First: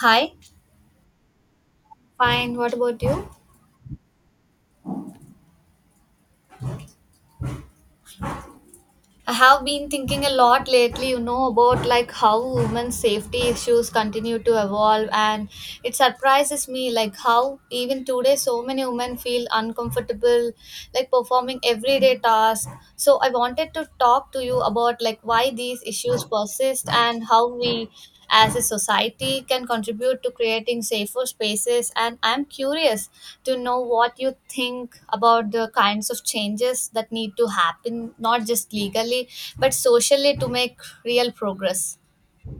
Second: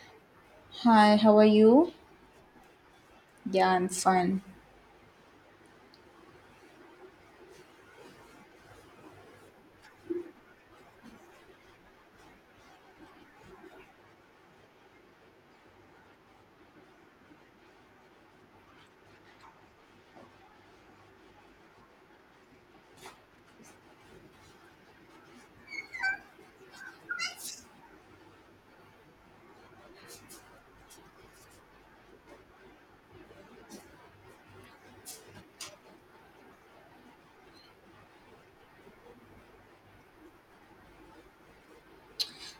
Hi. Hi, how are you? Fine. What about you? Yeah, I'm fine. I have been thinking a lot lately, you know, about like how women's safety issues continue to evolve, and it surprises me like how even today so many women feel uncomfortable like performing everyday tasks. So I wanted to talk to you about like why these issues persist and how we as a society can contribute to creating safer spaces, and I'm curious to know what you think about the kinds of changes that need to happen, not just legally, but socially to make real progress.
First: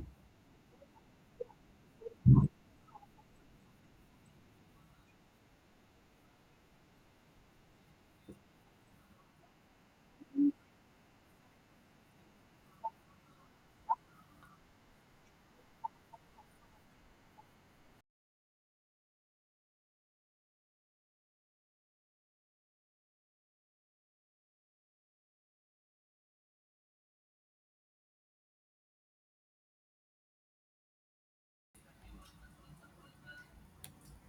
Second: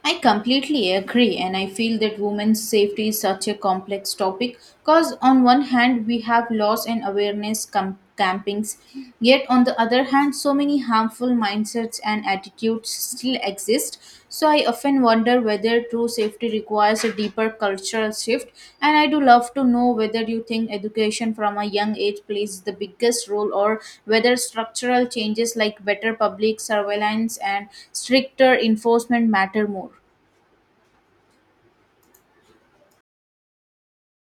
I completely agree, and I feel that women's safety is such a complex topic because, on one hand, we have laws and awareness campings, yet, on the other hand, so many harmful mindsets and attitudes still exist. So, I often wonder whether true safety requires a deeper cultural shift, and I do love to know whether you think education from a young age plays the biggest role or whether structural changes like better public surveillance and stricter enforcement matter more.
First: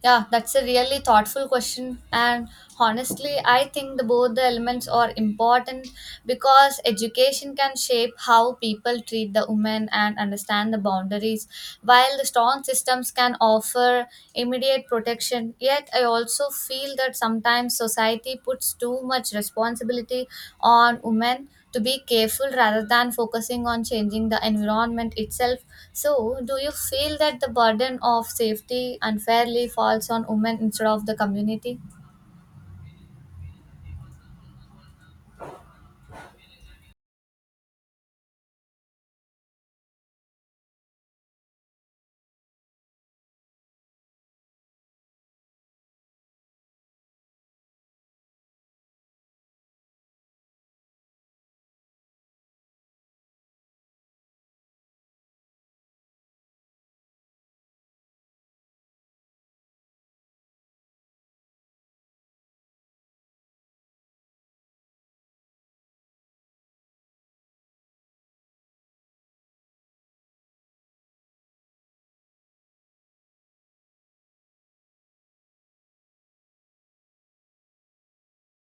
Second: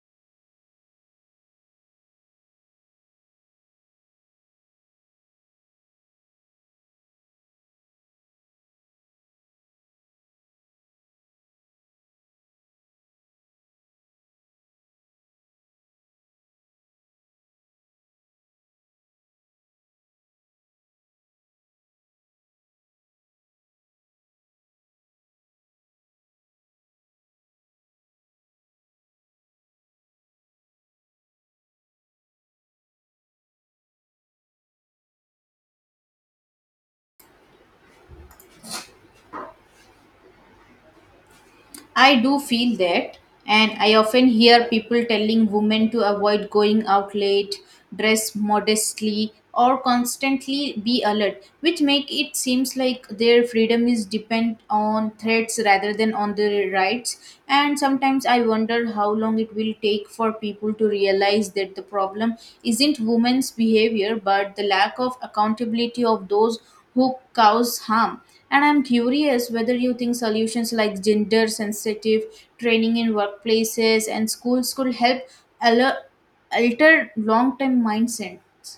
Yeah, that's a really thoughtful question. And honestly, I think both the elements are important because education can shape how people treat the women and understand the boundaries. While the strong systems can offer immediate protection, yet I also feel that sometimes society puts too much responsibility on women to be careful rather than focusing on changing the environment itself. So, do you feel that the burden of safety unfairly falls on women instead of the community? I do feel that, and I often hear people telling women to avoid going out late, dress modestly, or constantly be alert, which make it seems like their freedom is depend on threats rather than on their rights. And sometimes I wonder how long it will take for people to realize that the problem isn't women's behavior but the lack of accountability of those who cause harm, and I'm curious whether you think solutions like gender sensitive training in workplaces and schools could help alter, alter long term mindsets.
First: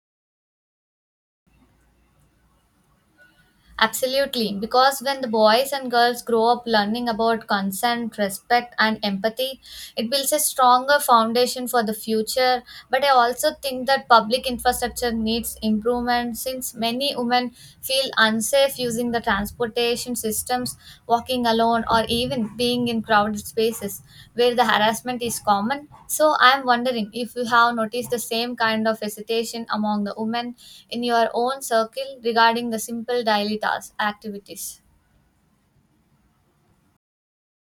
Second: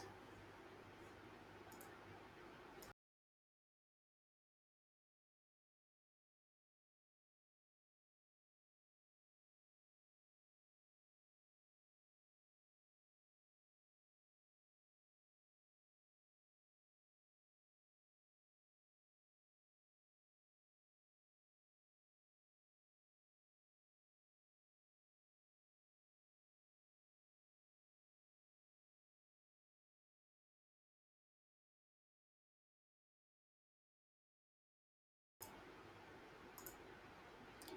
Absolutely, because when the boys and girls grow up learning about consent, respect, and empathy, it builds a stronger foundation for the future. But I also think that public infrastructure needs improvement since many women feel unsafe using the transportation systems, walking alone, or even being in crowded spaces where the harassment is common. So I'm wondering if you have noticed the same kind of hesitation among the women in your own circle regarding the simple daily tasks activities.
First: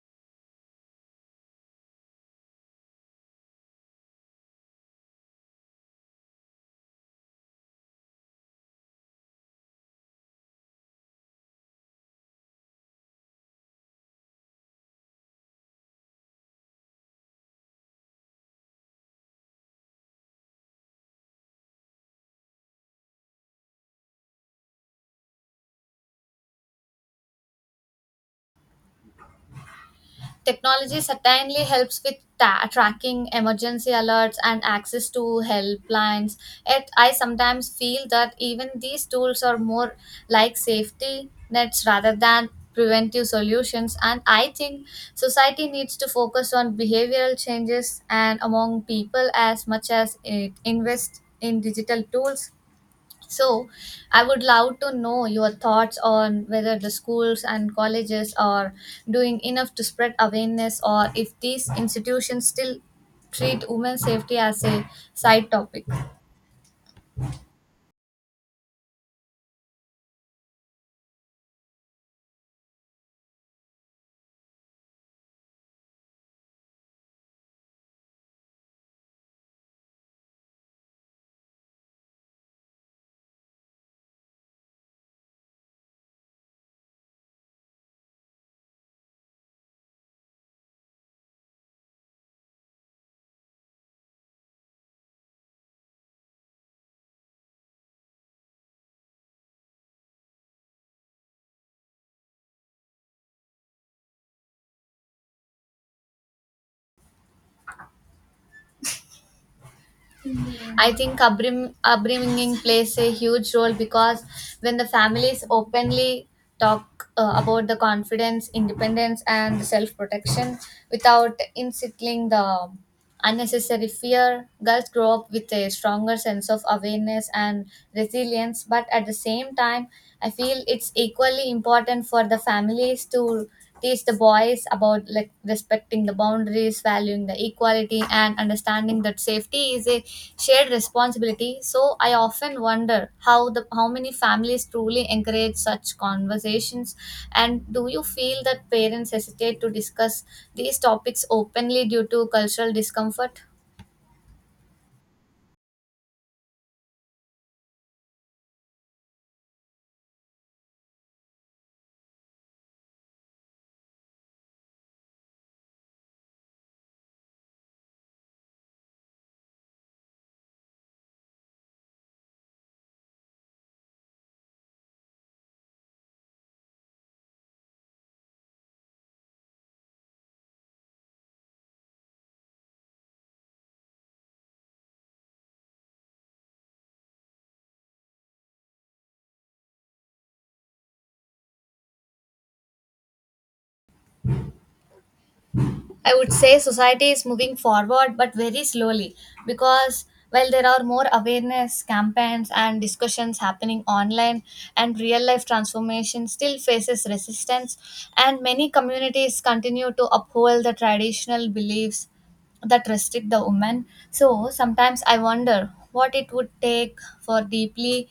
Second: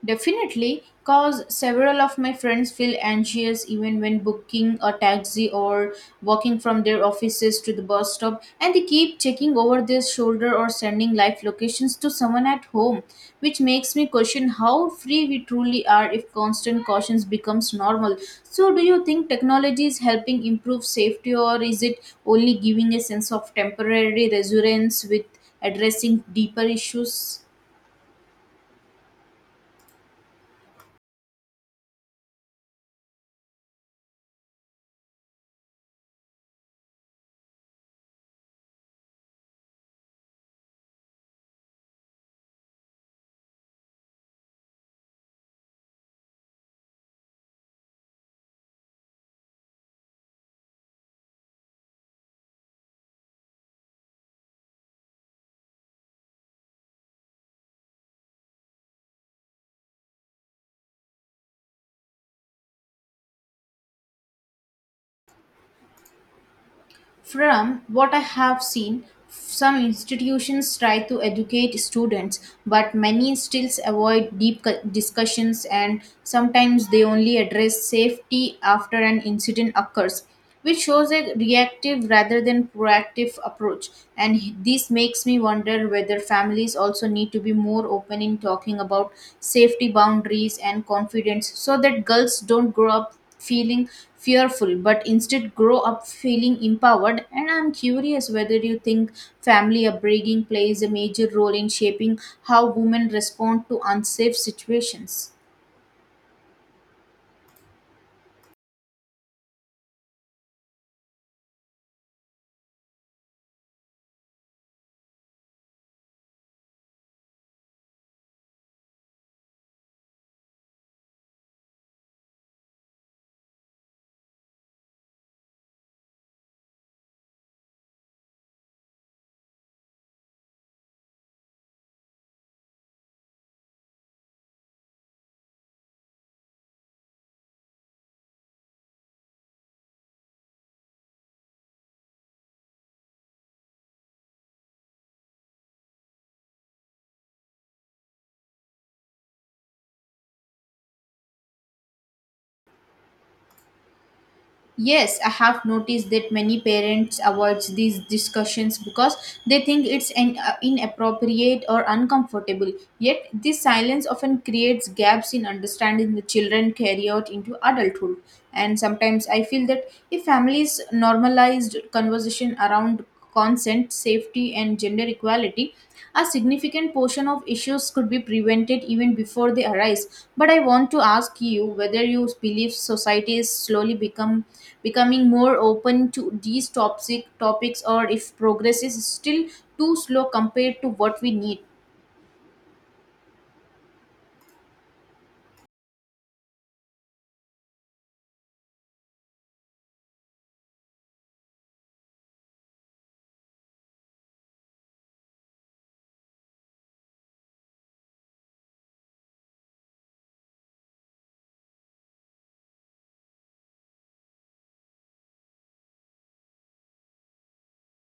Definitely, cause several of my friends feel anxious even when booking a taxi or walking from their offices to the bus stop, and they keep checking over their shoulder or sending live locations to someone at home, which makes me question how free we truly are if constant cautions becomes normal. So, do you think technology is helping improve safety, or is it only giving a sense of temporary resurgence with addressing deeper issues? Technology certainly helps with tracking emergency alerts and access to helplines. Yet, I sometimes feel that even these tools are more like safety nets rather than preventive solutions. And I think society needs to focus on behavioral changes and among people as much as it invests in digital tools. So, I would love to know your thoughts on whether the schools and colleges are doing enough to spread awareness or if these institutions still treat women's safety as a side topic. From what I have seen, some institutions try to educate students, but many still avoid deep discussions, and sometimes they only address safety after an incident occurs, which shows a reactive rather than proactive approach. And this makes me wonder whether families also need to be more open in talking about safety boundaries and confidence so that girls don't grow up feeling fearful, but instead grow up feeling empowered. And I'm curious whether you think family upbringing plays a major role in shaping how women respond to unsafe situations. I think upbringing plays a huge role because when the families openly talk about the confidence, independence, and self protection without instilling the unnecessary fear, girls grow up with a stronger sense of awareness and resilience, but at the same time, I feel it's equally important for the families to teach the boys about like respecting the boundaries, valuing the equality, and understanding that safety is a shared responsibility. So I often wonder how many families truly encourage such conversations, and do you feel that parents hesitate to discuss these topics openly due to cultural discomfort? Yes, I have noticed that many parents avoid these discussions because they think it's an inappropriate or uncomfortable. Yet, this silence often creates gaps in understanding the children carry out into adulthood. And sometimes I feel that if families normalized conversation around consent, safety, and gender equality, a significant portion of issues could be prevented even before they arise. But I want to ask you whether you believe society is slowly become becoming more open to these toxic topics, or if progress is still too slow compared to what we need. I would say society is moving forward, but very slowly because while there are more awareness campaigns and discussions happening online and real life transformation still faces resistance, and many communities continue to uphold the traditional beliefs that restrict the woman. So sometimes I wonder what it would take for deeply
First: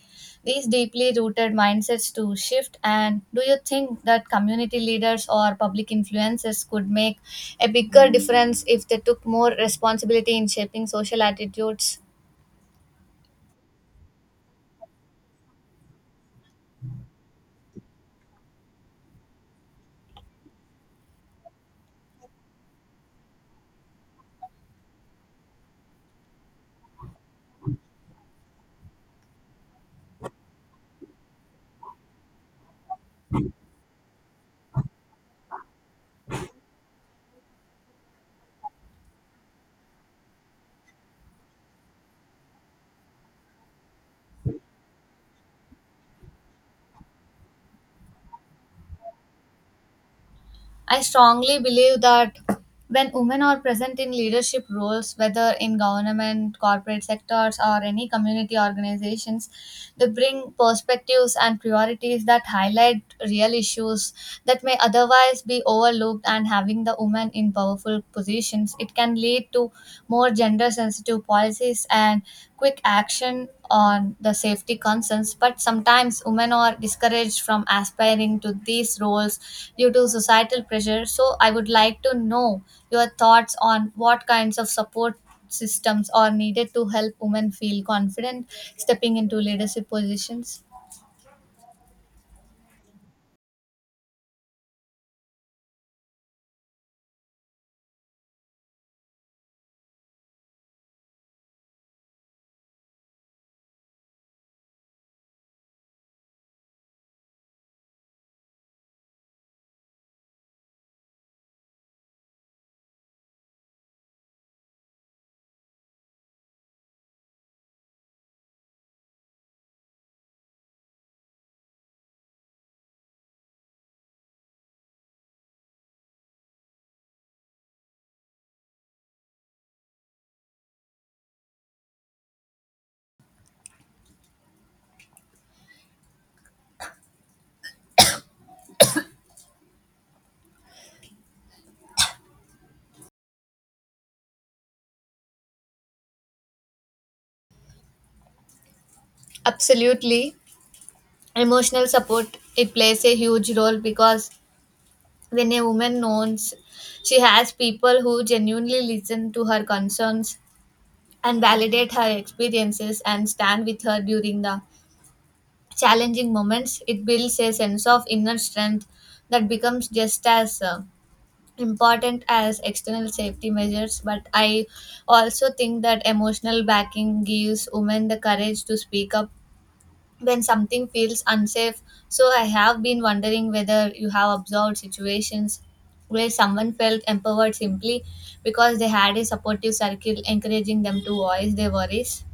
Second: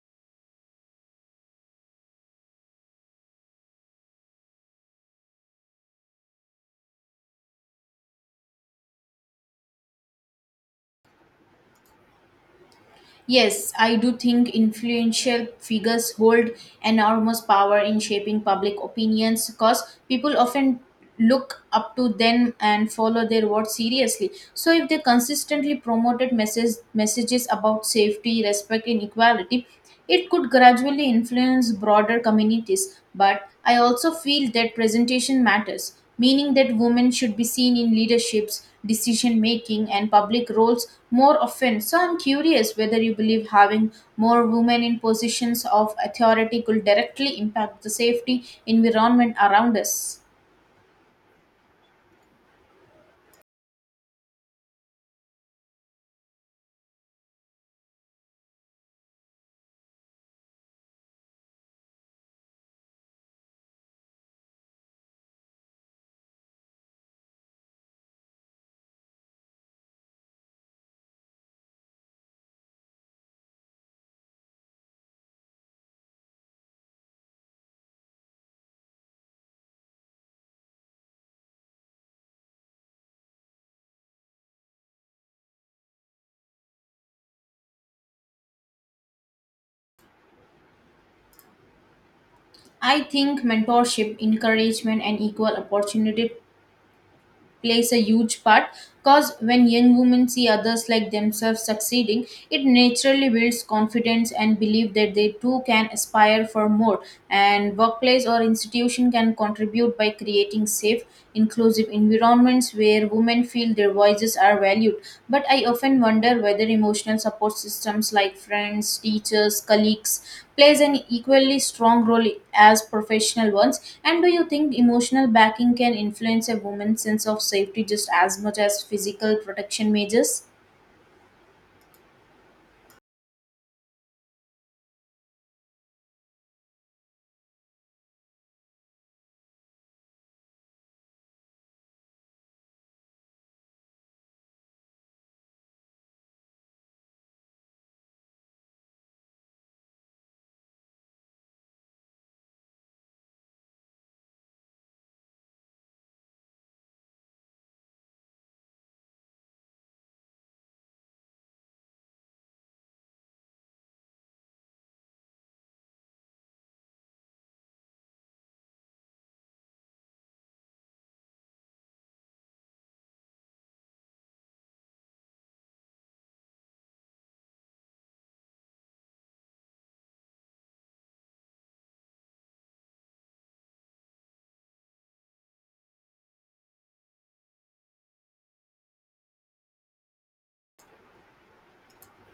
these deeply rooted mindsets to shift. And do you think that community leaders or public influencers could make a bigger difference if they took more responsibility in shaping social attitudes? Yes, I do think influential figures hold enormous power in shaping public opinions because people often look up to them and follow their words seriously. So if they consistently promoted messages about safety, respect, and equality, it could gradually influence broader communities, but I also feel that presentation matters, meaning that women should be seen in leaderships, decision making, and public roles more often. So I'm curious whether you believe having more women in positions of authority could directly impact the safety environment around us. I strongly believe that when women are present in leadership roles, whether in government, corporate sectors, or any community organizations, they bring perspectives and priorities that highlight real issues that may otherwise be overlooked. And having the women in powerful positions, it can lead to more gender sensitive policies and quick action on the safety concerns, but sometimes women are discouraged from aspiring to these roles due to societal pressure. So, I would like to know your thoughts on what kinds of support systems are needed to help women feel confident stepping into leadership positions. I think mentorship, encouragement, and equal opportunity plays a huge part, because when young women see others like themselves succeeding, it naturally builds confidence and belief that they too can aspire for more. And workplace or institution can contribute by creating safe, inclusive environments where women feel their voices are valued, but I often wonder whether emotional support systems like friends, teachers, colleagues plays an equally strong role as professional ones. And do you think emotional backing can influence a woman's sense of safety just as much as physical protection measures? Absolutely. Emotional support, it plays a huge role because when a woman knows she has people who genuinely listen to her concerns and validate her experiences and stand with her during the challenging moments, it builds a sense of inner strength that becomes just as important as external safety measures. But I also think that emotional backing gives women the courage to speak up when something feels unsafe. So I have been wondering whether you have observed situations where someone felt empowered simply because they had a supportive circle encouraging them to voice their worries.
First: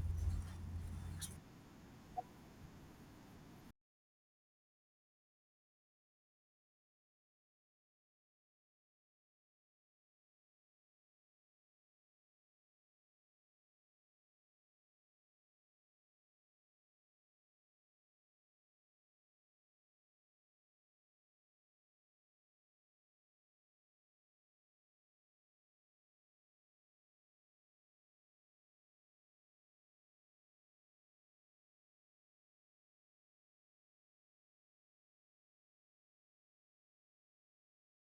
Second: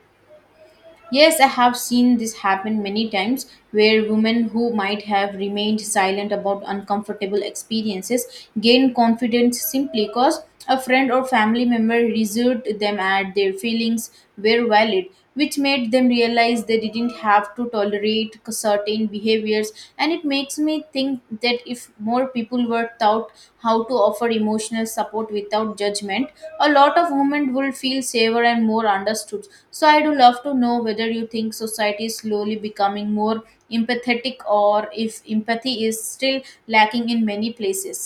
Yes, I have seen this happen many times, where women who might have remained silent about uncomfortable experiences gain confidence simply because a friend or family member reassured them that their feelings were valid, which made them realize they didn't have to tolerate certain behaviors years. And it makes me think that if more people were taught how to offer emotional support without judgment, a lot of women would feel safer and more understood. So I do love to know whether you think society is slowly becoming more empathetic, or if empathy is still lacking in many places.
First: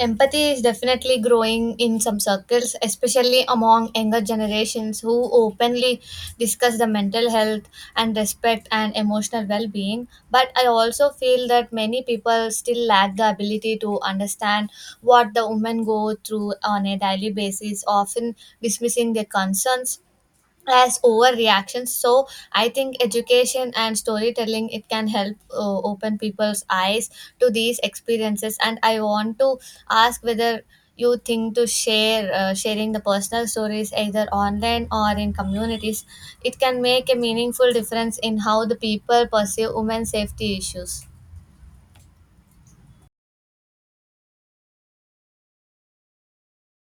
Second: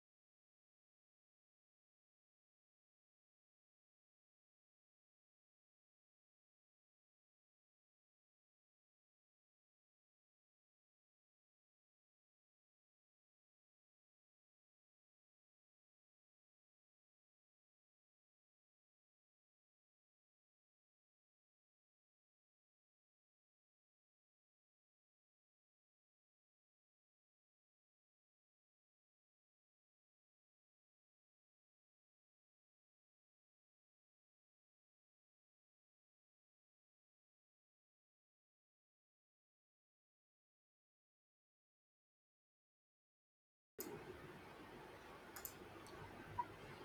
Empathy is definitely growing in some circles, especially among younger generations who openly discuss the mental health and respect and emotional well being. But I also feel that many people still lack the ability to understand what the women go through on a daily basis, often dismissing their concerns as overreactions. So I think education and storytelling, it can help open people's eyes to these experiences, and I want to ask whether you think to share sharing the personal stories either online or in communities, it can make a meaningful difference in how the people perceive women's safety issues.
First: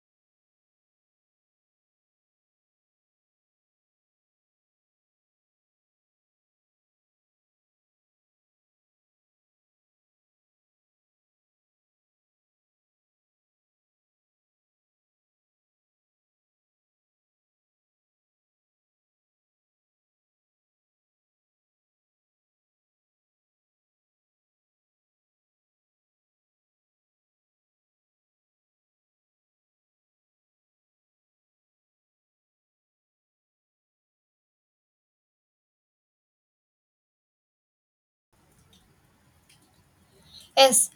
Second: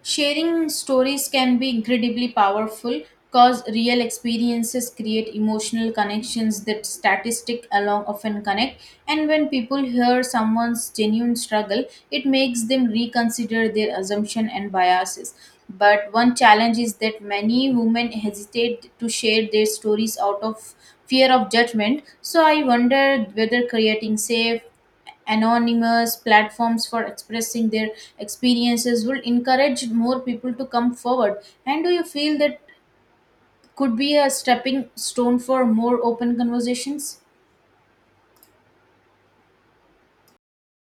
Sharing stories can be incredibly powerful because real experiences create emotional connections that statistic alone often connect. And when people hear someone's genuine struggle, it makes them reconsider their assumption and biases. But one challenge is that many women hesitate to share their stories out of fear of judgment. So I wonder whether creating safe, anonymous platforms for expressing their experiences will encourage more people to come forward, and do you feel that could be a stepping stone for more open conversations? Yes,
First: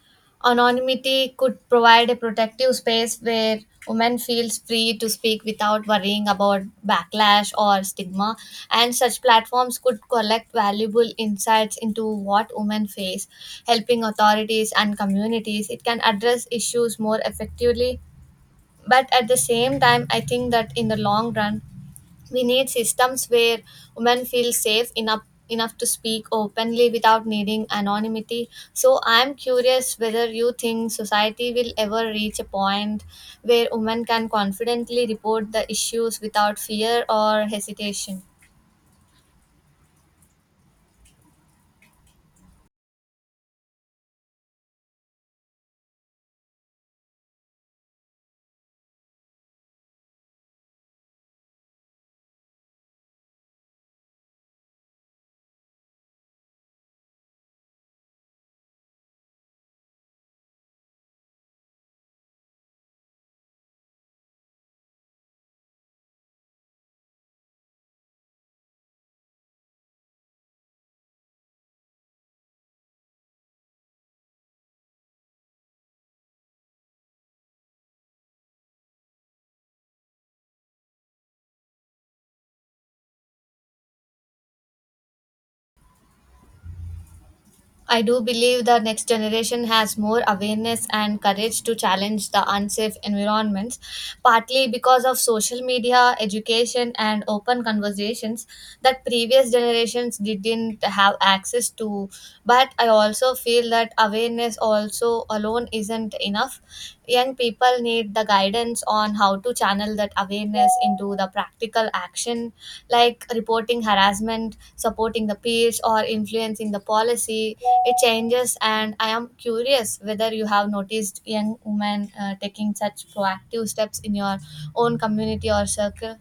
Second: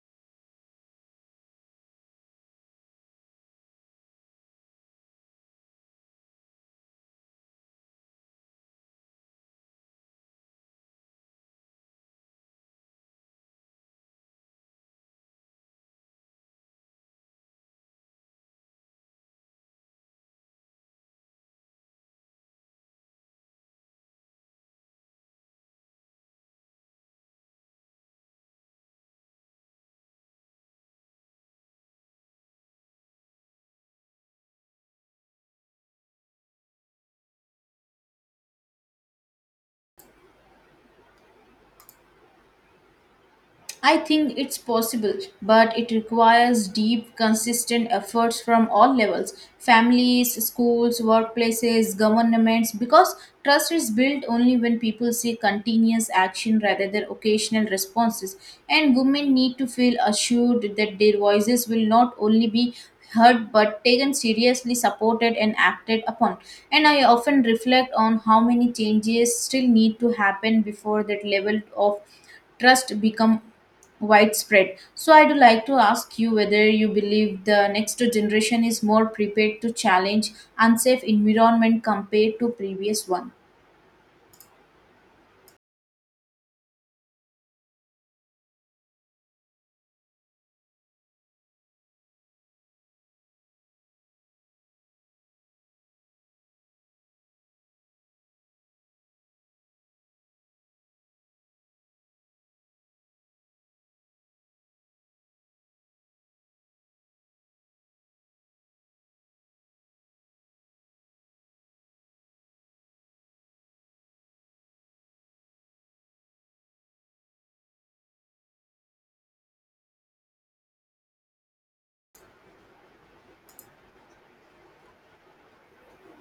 anonymity could provide a protective space where women feels free to speak without worrying about backlash or stigma, and such platforms could collect valuable insights into what women face, helping authorities and communities, it can address issues more effectively. But at the same time, I think that in the long run we need systems where women feel safe enough to speak openly without needing anonymity. So I'm curious whether you think society will ever reach a point where women can confidently report the issues without fear or hesitation. I think it's possible, but it requires deep, consistent efforts from all levels: families, schools, workplaces, governments, because trust is built only when people see continuous action rather than occasional responses. And women need to feel assured that their voices will not only be heard, but taken seriously, supported, and acted upon. And I often reflect on how many changes still need to happen before that level of trust become widespread. So, I do like to ask you whether you believe the next generation is more prepared to challenge unsafe environment compared to previous one. I do believe the next generation has more awareness and courage to challenge the unsafe environments, partly because of social media, education, and open conversations that previous generations didn't have access to. But I also feel that awareness also alone isn't enough. Young people need the guidance on how to channel that awareness into the practical action, like reporting harassment, supporting the peers, or influencing the policy, it changes. And I am curious whether you have noticed young women taking such proactive steps in your own community or circle.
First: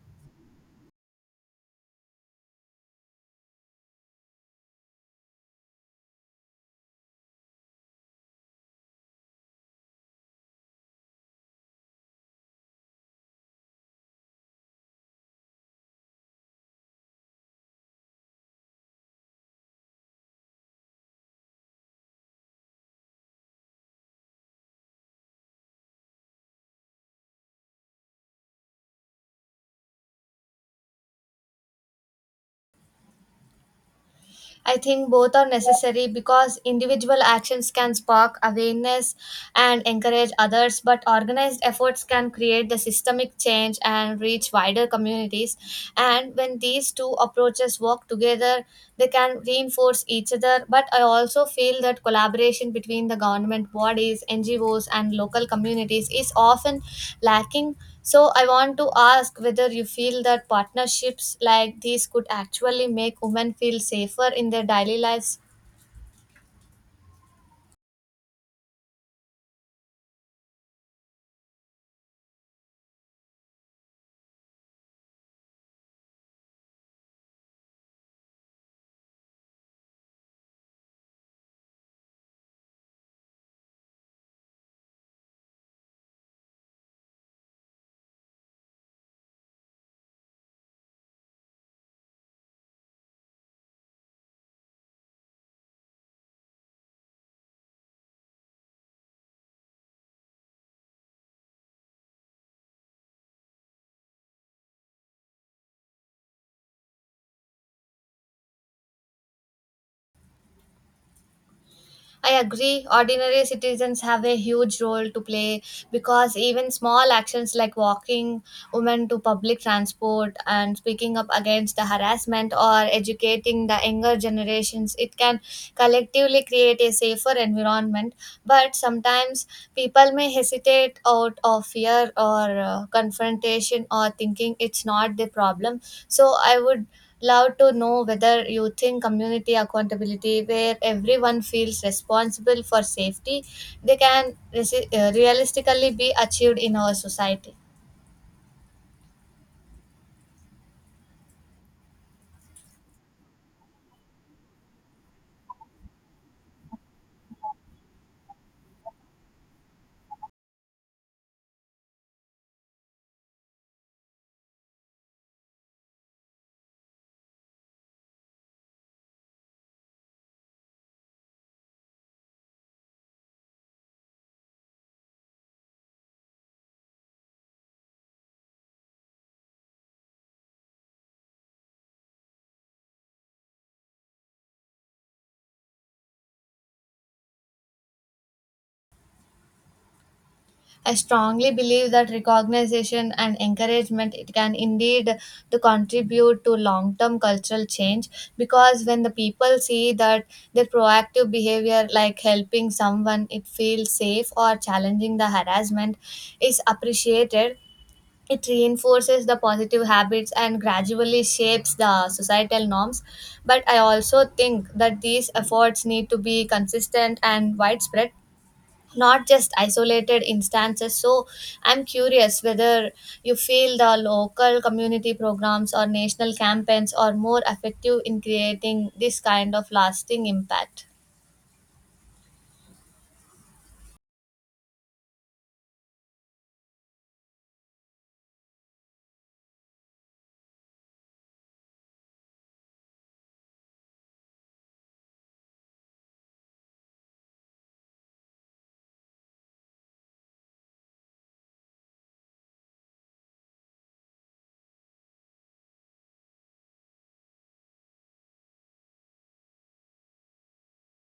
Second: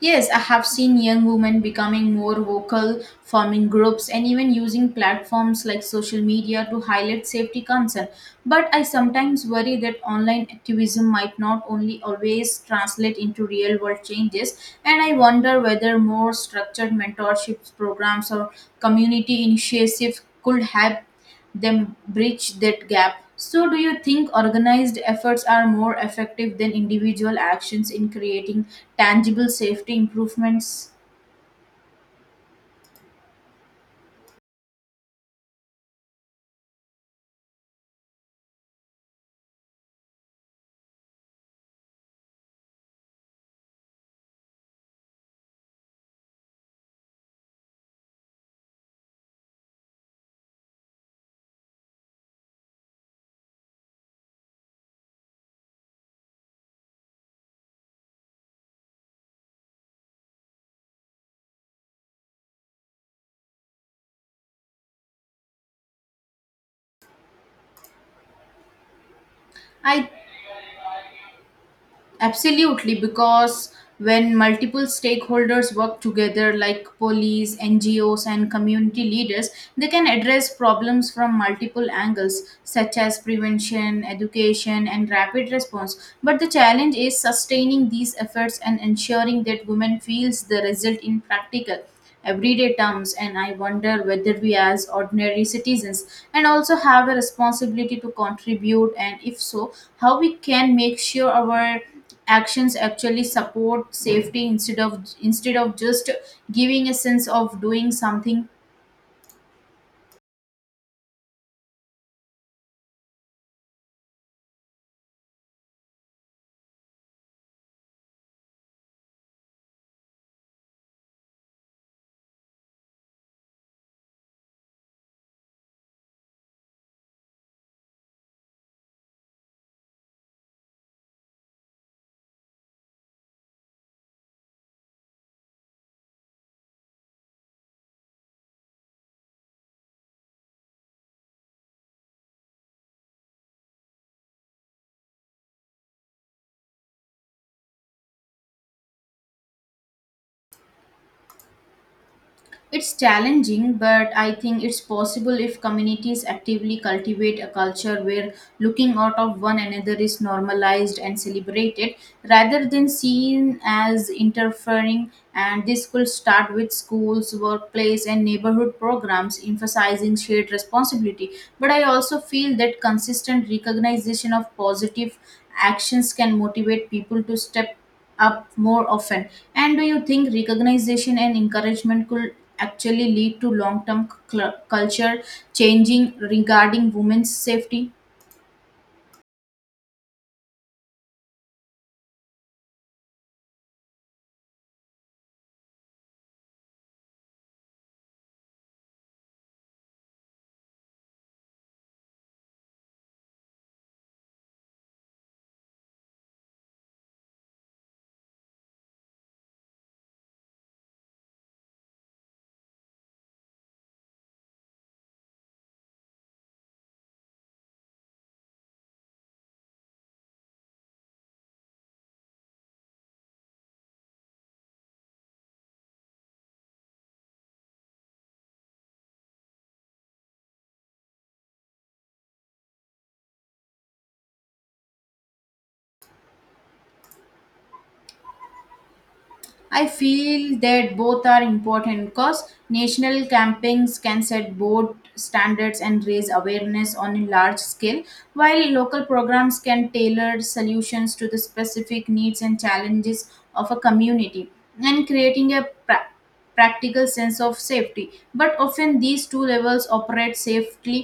Yes, I have seen young women becoming more vocal, forming groups, and even using platforms like social media to highlight safety concern. But I sometimes worry that online activism might not only always translate into real world changes, and I wonder whether more structured mentorship programs or community initiatives could have them bridge that gap. So, do you think organized efforts are more effective than individual actions in creating tangible safety improvements? I think both are necessary because individual actions can spark awareness and encourage others, but organized efforts can create the systemic change and reach wider communities. And when these two approaches work together, they can reinforce each other. But I also feel that collaboration between the government bodies, NGOs, and local communities is often lacking. So I want to ask whether you feel that partnerships like these could actually make women feel safer in their daily lives. I Absolutely, because when multiple stakeholders work together, like police, NGOs, and community leaders, they can address problems from multiple angles, such as prevention, education, and rapid response. But the challenge is sustaining these efforts and ensuring that women feels the result in practical, everyday terms. And I wonder whether we as ordinary citizens and also have a responsibility to contribute, and if so, how we can make sure our actions actually support safety, instead of just giving a sense of doing something. I agree. Ordinary citizens have a huge role to play because even small actions like walking women to public transport and speaking up against the harassment or educating the younger generations, it can collectively create a safer environment. But sometimes people may hesitate out of fear or confrontation or thinking it's not the problem. So I would love to know whether you think community accountability, where everyone feels responsible for safety, they can realistically be achieved in our society. It's challenging, but I think it's possible if communities actively cultivate a culture where looking out of one another is normalized and celebrated rather than seen as interfering. And this could start with schools, workplace, and neighborhood programs emphasizing shared responsibility. But I also feel that consistent recognition of positive actions can motivate people to step up more often. And do you think recognition and encouragement could actually lead to long term culture changing regarding women's safety? I strongly believe that recognition and encouragement, it can indeed to contribute to long term cultural change because when the people see that their proactive behavior, like helping someone it feels safe or challenging the harassment, is appreciated, it reinforces the positive habits and gradually shapes the societal norms. But I also think that these efforts need to be consistent and widespread, not just isolated instances. So I'm curious whether you feel the local community programs or national campaigns are more effective in creating this kind of lasting impact. I feel that both are important, because national campaigns can set both standards and raise awareness on a large scale, while local programs can tailor solutions to the specific needs and challenges of a community and creating a practical sense of safety. But often these two levels operate safely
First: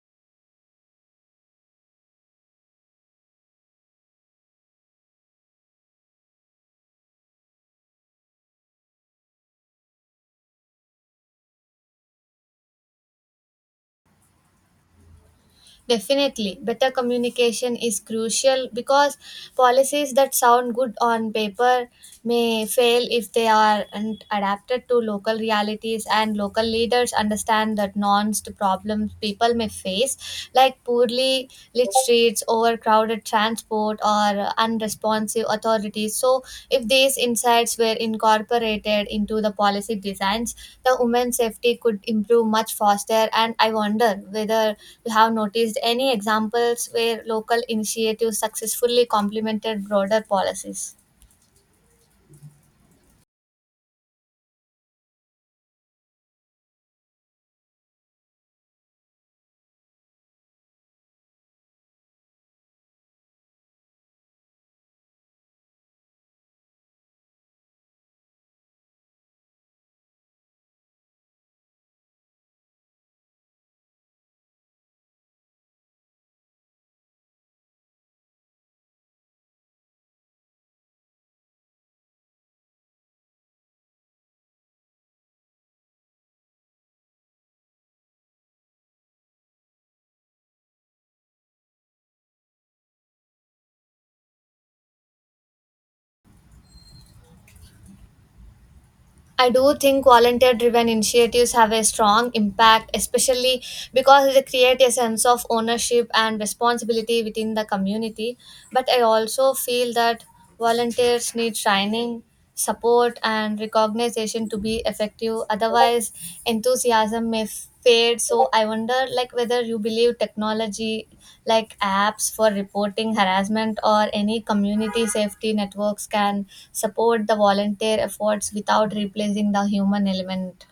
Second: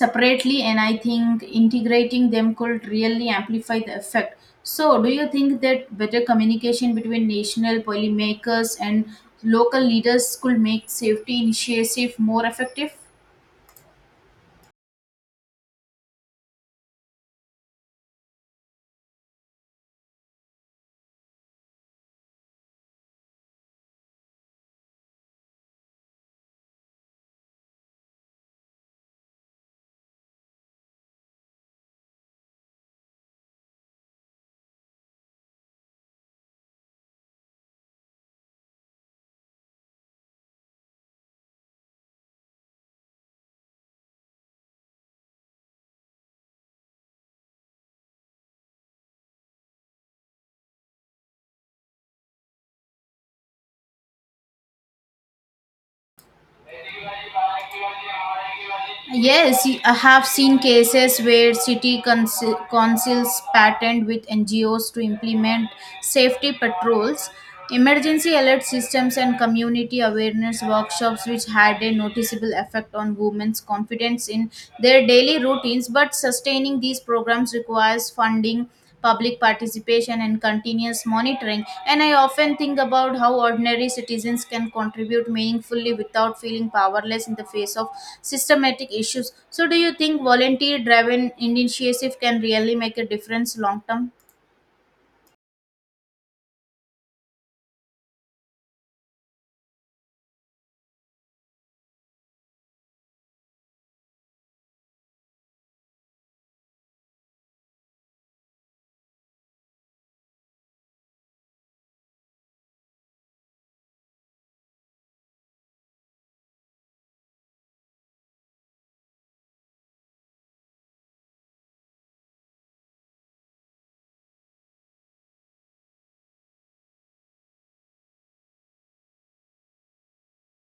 separately, and I think integrating them could really amplify the effect. So do you think that better communication between national policymakers and local leaders could make safety initiative more effective? Definitely, better communication is crucial because policies that sound good on paper may fail if they aren't adapted to local realities, and local leaders understand the nuanced problems people may face, like poorly lit streets, overcrowded transport, or unresponsive authorities. So, if these insights were incorporated into the policy designs, the women's safety could improve much faster. And I wonder whether you have noticed any examples where local initiatives successfully complemented broader policies. Yes, I have seen cases where city councils partnered with NGOs to implement safety patrols, emergency alert systems, and community awareness workshops, which had a noticeable effect on women's confidence in their daily routines. But sustaining these programs requires funding, public participation, and continuous monitoring. And I often think about how ordinary citizens can contribute meaningfully without feeling powerless in the face of systematic issues. So do you think volunteer driven initiative can really make a difference long term? I do think volunteer driven initiatives have a strong impact, especially because they create a sense of ownership and responsibility within the community. But I also feel that volunteers need training, support, and recognition to be effective. Otherwise, enthusiasm may fade. So I wonder, like, whether you believe technology like apps for reporting harassment or any community safety networks can support the volunteer efforts without replacing the human element.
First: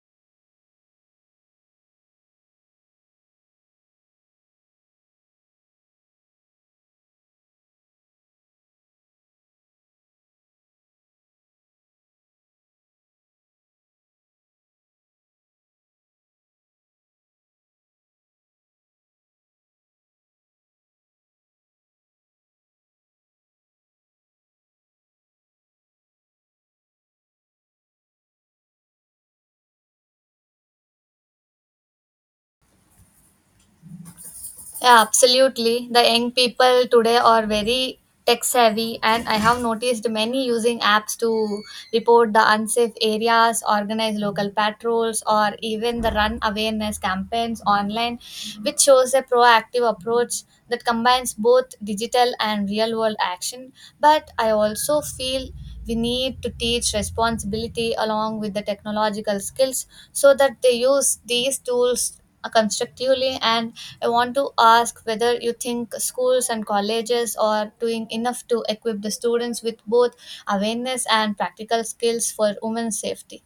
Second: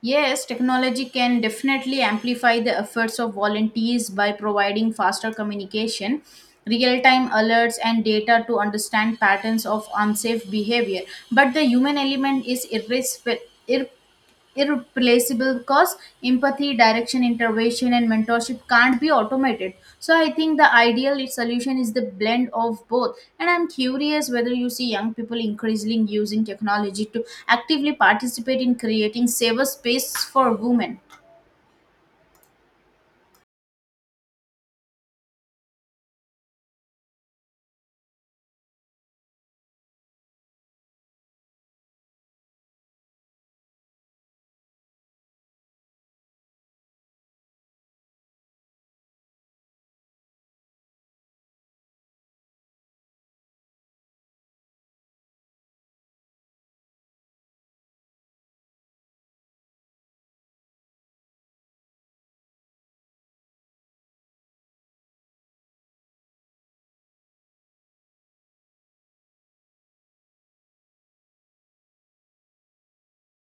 Yes, technology can definitely amplify the efforts of volunteers by providing faster communication, real time alerts, and data to understand patterns of unsafe behavior. But the human element is irres- irreplaceable irreplaceable, because empathy, direction, intervention, and mentorship can't be automated. So I think the ideal solution is the blend of both, and I'm curious whether you see young people increasingly using technology to actively participate in creating safer space for women. Yeah, absolutely. The young people today are very tech savvy, and I have noticed many using apps to report the unsafe areas, organize local patrols, or even the run awareness campaigns online, which shows a proactive approach that combines both digital and real world action. But I also feel we need to teach responsibility along with the technological skills so that they use these tools constructively. And I want to ask whether you think schools and colleges are doing enough to equip the students with both awareness and practical skills for women's safety.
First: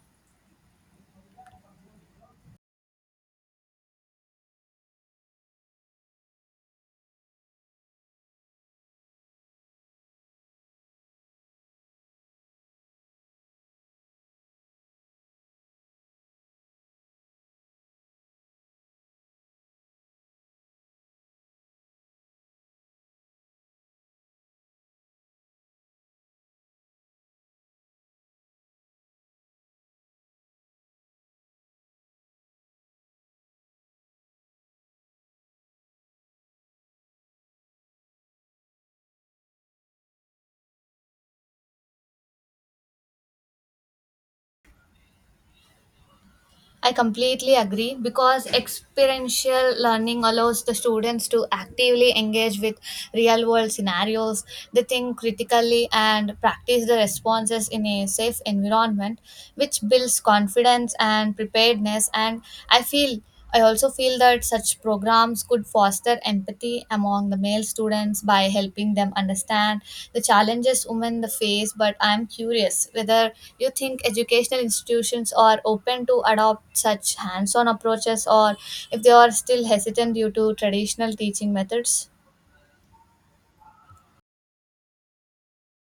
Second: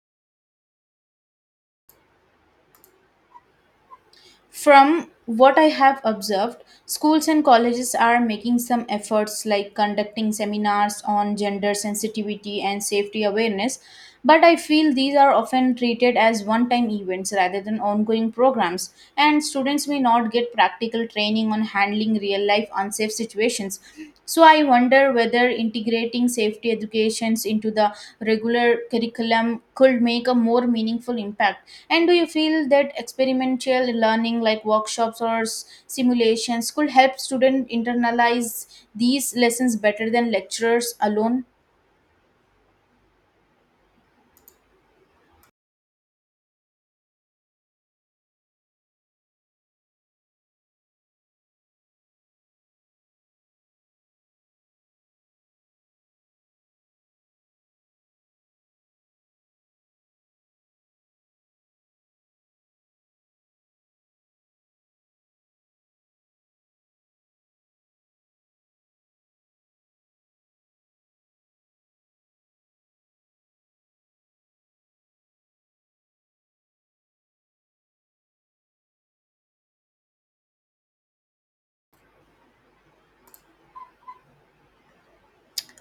From what I have observed, schools and colleges are making some efforts like conducting seminars on gender sensitivity and safety awareness, but I feel these are often treated as one time events rather than ongoing programs, and students may not get practical training on handling real life unsafe situations. So I wonder whether integrating safety educations into the regular curriculum could make a more meaningful impact. And do you feel that experimental learning like workshops or simulations could help students internalize these lessons better than lecturers alone? I completely agree because experiential learning allows the students to actively engage with real world scenarios, they think critically and practice the responses in a safe environment, which builds confidence and preparedness. And i feel I also feel that such programs could foster empathy among the male students by helping them understand the challenges women face. But I'm curious whether you think educational institutions are open to adopt such hands-on approaches, or if they are still hesitant due to traditional teaching methods.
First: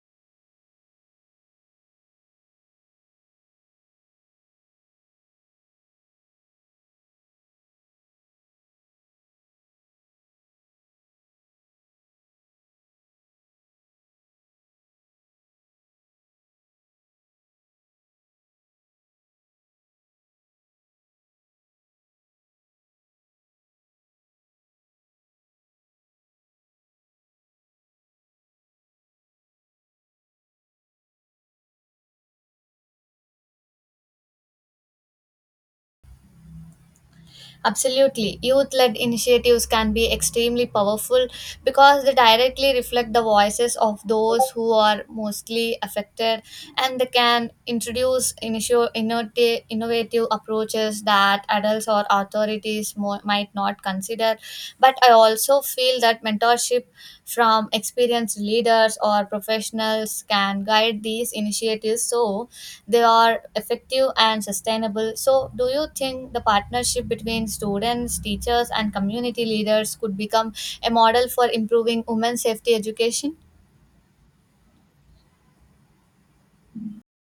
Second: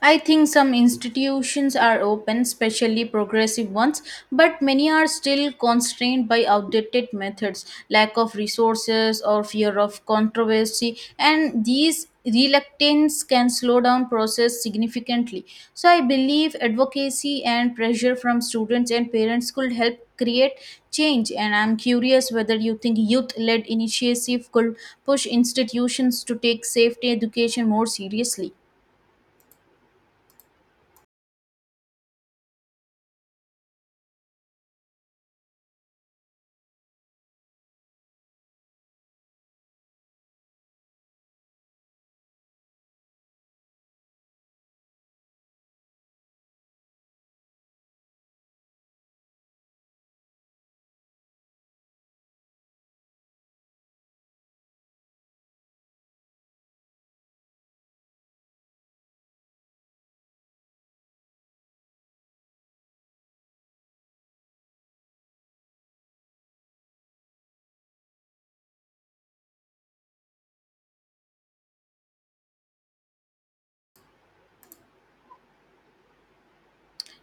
I think some institutions are open, especially progressive ones, but many are still constrained by outdated methods, lack of resources, or fear of controversy, and these reluctance can slow down process significantly. So I believe advocacy and pressure from students and parents could help create change, and I'm curious whether you think youth led initiative could push institutions to take safety education more seriously. Absolutely. Youth led initiatives can be extremely powerful because they directly reflect the voices of those who are mostly affected, and they can introduce innovative approaches that adults or authorities might not consider. But I also feel that mentorship from experienced leaders or professionals can guide these initiatives so they are effective and sustainable. So, do you think the partnership between students, teachers, and community leaders could become a model for improving women's safety education?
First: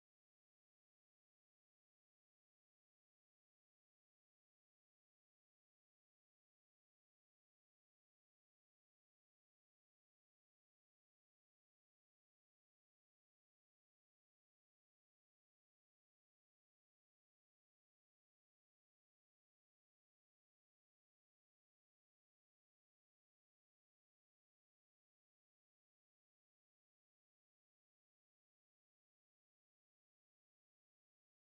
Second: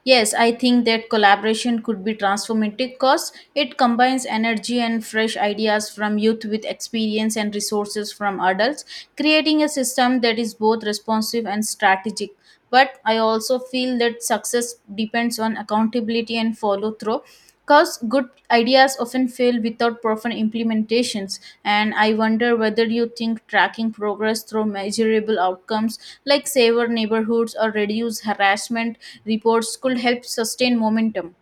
Yes, I think that collaboration could be transformative because it combines energy and fresh ideas from youth with experience and resources from adults, creating a system that is both responsive and strategic. But I also feel that success depends on accountability and follow through, because good ideas often fail without proper implementations, and I wonder whether you think tracking progress through measurable outcomes like safer neighborhoods or reduce harassment reports could help sustain momentum.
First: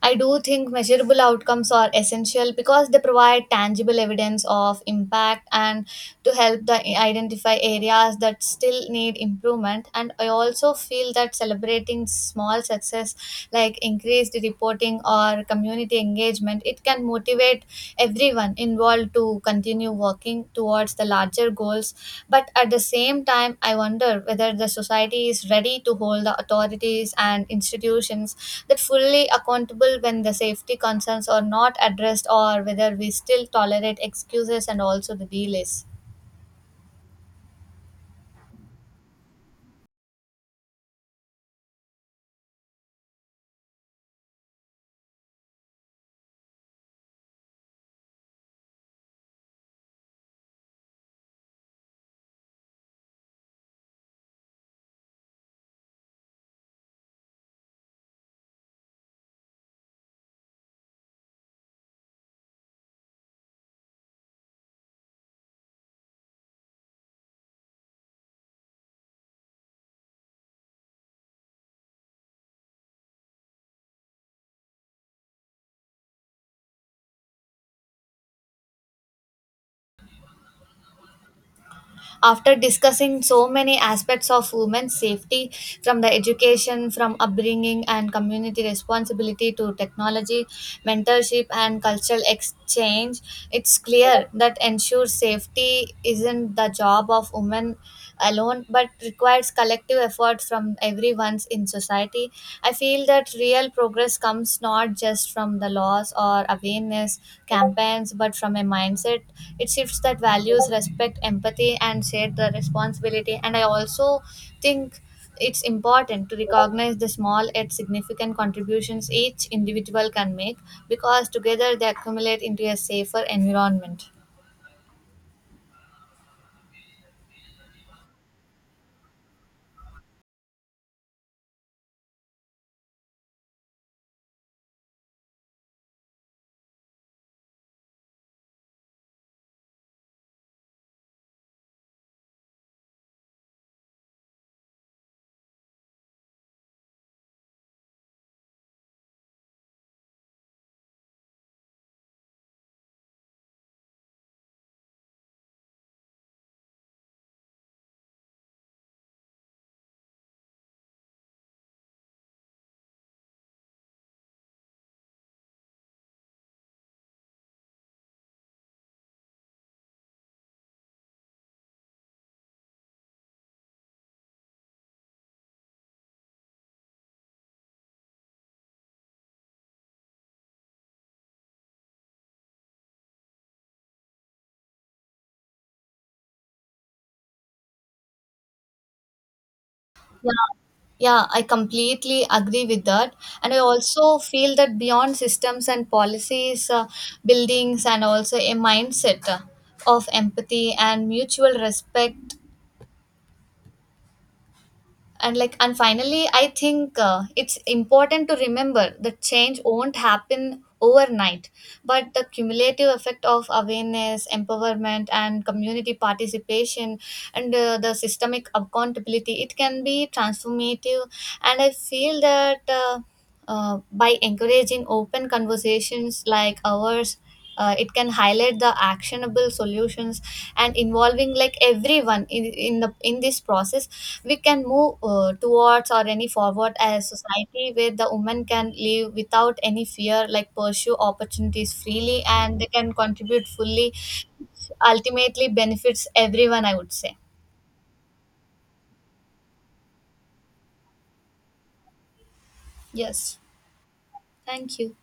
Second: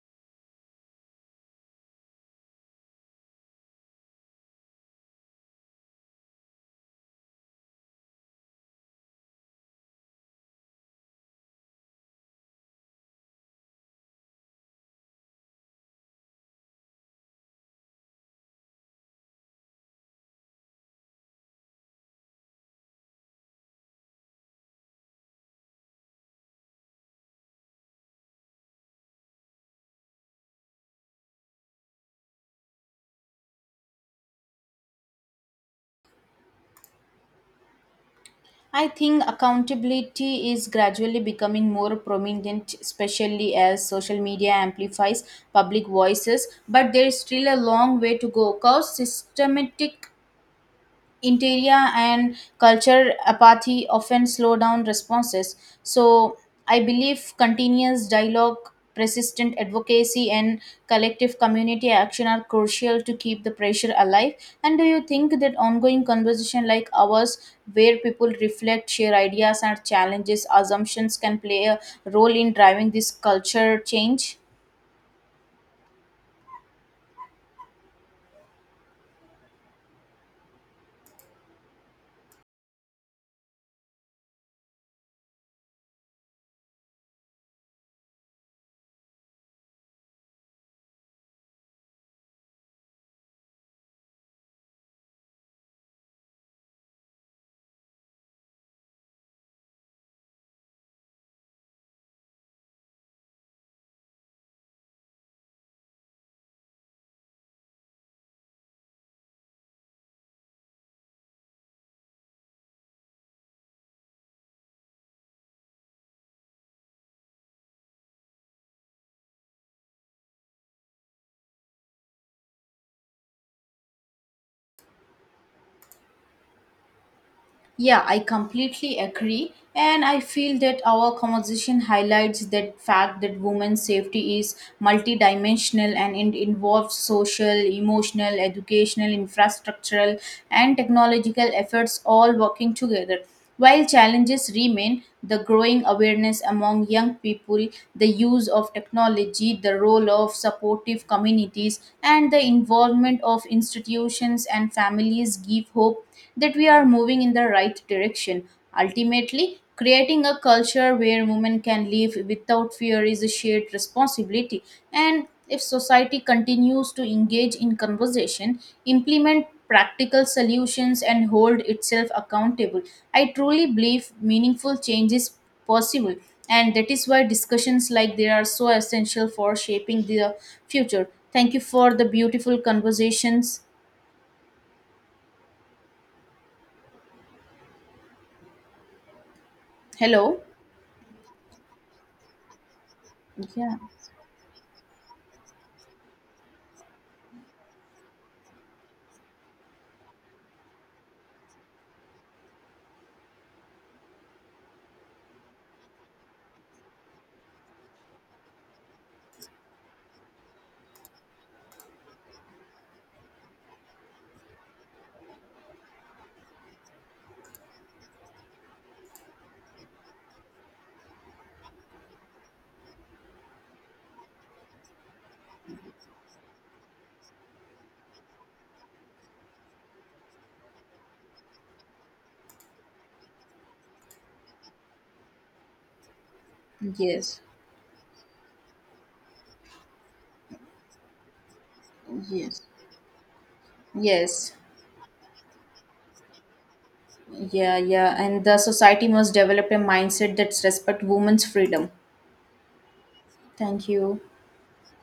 I do think measurable outcomes are essential because they provide tangible evidence of impact and to help the identify areas that still need improvement. And I also feel that celebrating small success like increased reporting or community engagement, it can motivate everyone involved to continue working towards the larger goals. But at the same time, I wonder whether the society is ready to hold the authorities and institutions that fully accountable when the safety concerns are not addressed, or whether we still tolerate excuses and also the delays. I think accountability is gradually becoming more prominent, especially as social media amplifies public voices. But there is still a long way to go because systematic interior and culture apathy often slow down responses. So I believe continuous dialogue, persistent advocacy, and collective community action are crucial to keep the pressure alive. And do you think that ongoing conversation like ours, where people reflect, share ideas, and challenges assumptions, can play a role in driving this culture change? After discussing so many aspects of women's safety, from the education, from upbringing and community responsibility to technology, mentorship, and cultural exchange, it's clear that ensure safety isn't the job of women alone but requires collective effort from everyone's in society. I feel that real progress comes not just from the laws or awareness campaigns but from a mindset, it shifts that values respect, empathy, and share the responsibility. And I also think it's important to recognize the small yet significant contributions each individual can make because together they accumulate into a safer environment. Yeah, I completely agree. And I feel that our conversation highlights that fact that women's safety is multidimensional, and it involves social, emotional, educational, infrastructural, and technological efforts all working together. While challenges remain, the growing awareness among young people, the use of technology, the role of supportive communities, and the involvement of institutions and families give hope that we are moving in the right direction. Ultimately, creating a culture where women can live without fear is a shared responsibility. And if society continues to engage in conversation, implement practical solutions, and hold itself accountable, I truly believe meaningful change is possible. And that is why discussions like they are so essential for shaping the future. Thank you for the beautiful conversations. Hello. Yeah, I completely agree with that. And I Yeah. also feel that beyond systems and policies, buildings, and also a mindset of empathy and mutual respect, and like, and finally I think, it's important to remember that change won't happen overnight, but the cumulative effect of awareness, empowerment, and community participation, and the systemic accountability, it can be transformative. And I feel that, by encouraging open conversations like ours, it can highlight the actionable solutions, and involving, like, everyone in this process, we can move towards or any forward as Yes. society where the women can live without any fear, like pursue opportunities freely, Yes. and they can contribute fully, Yes. ultimately benefits everyone, I would say. Yeah, yeah. And the society must develop a mindset that respect women's freedom. Yes. Thank you. Thank you.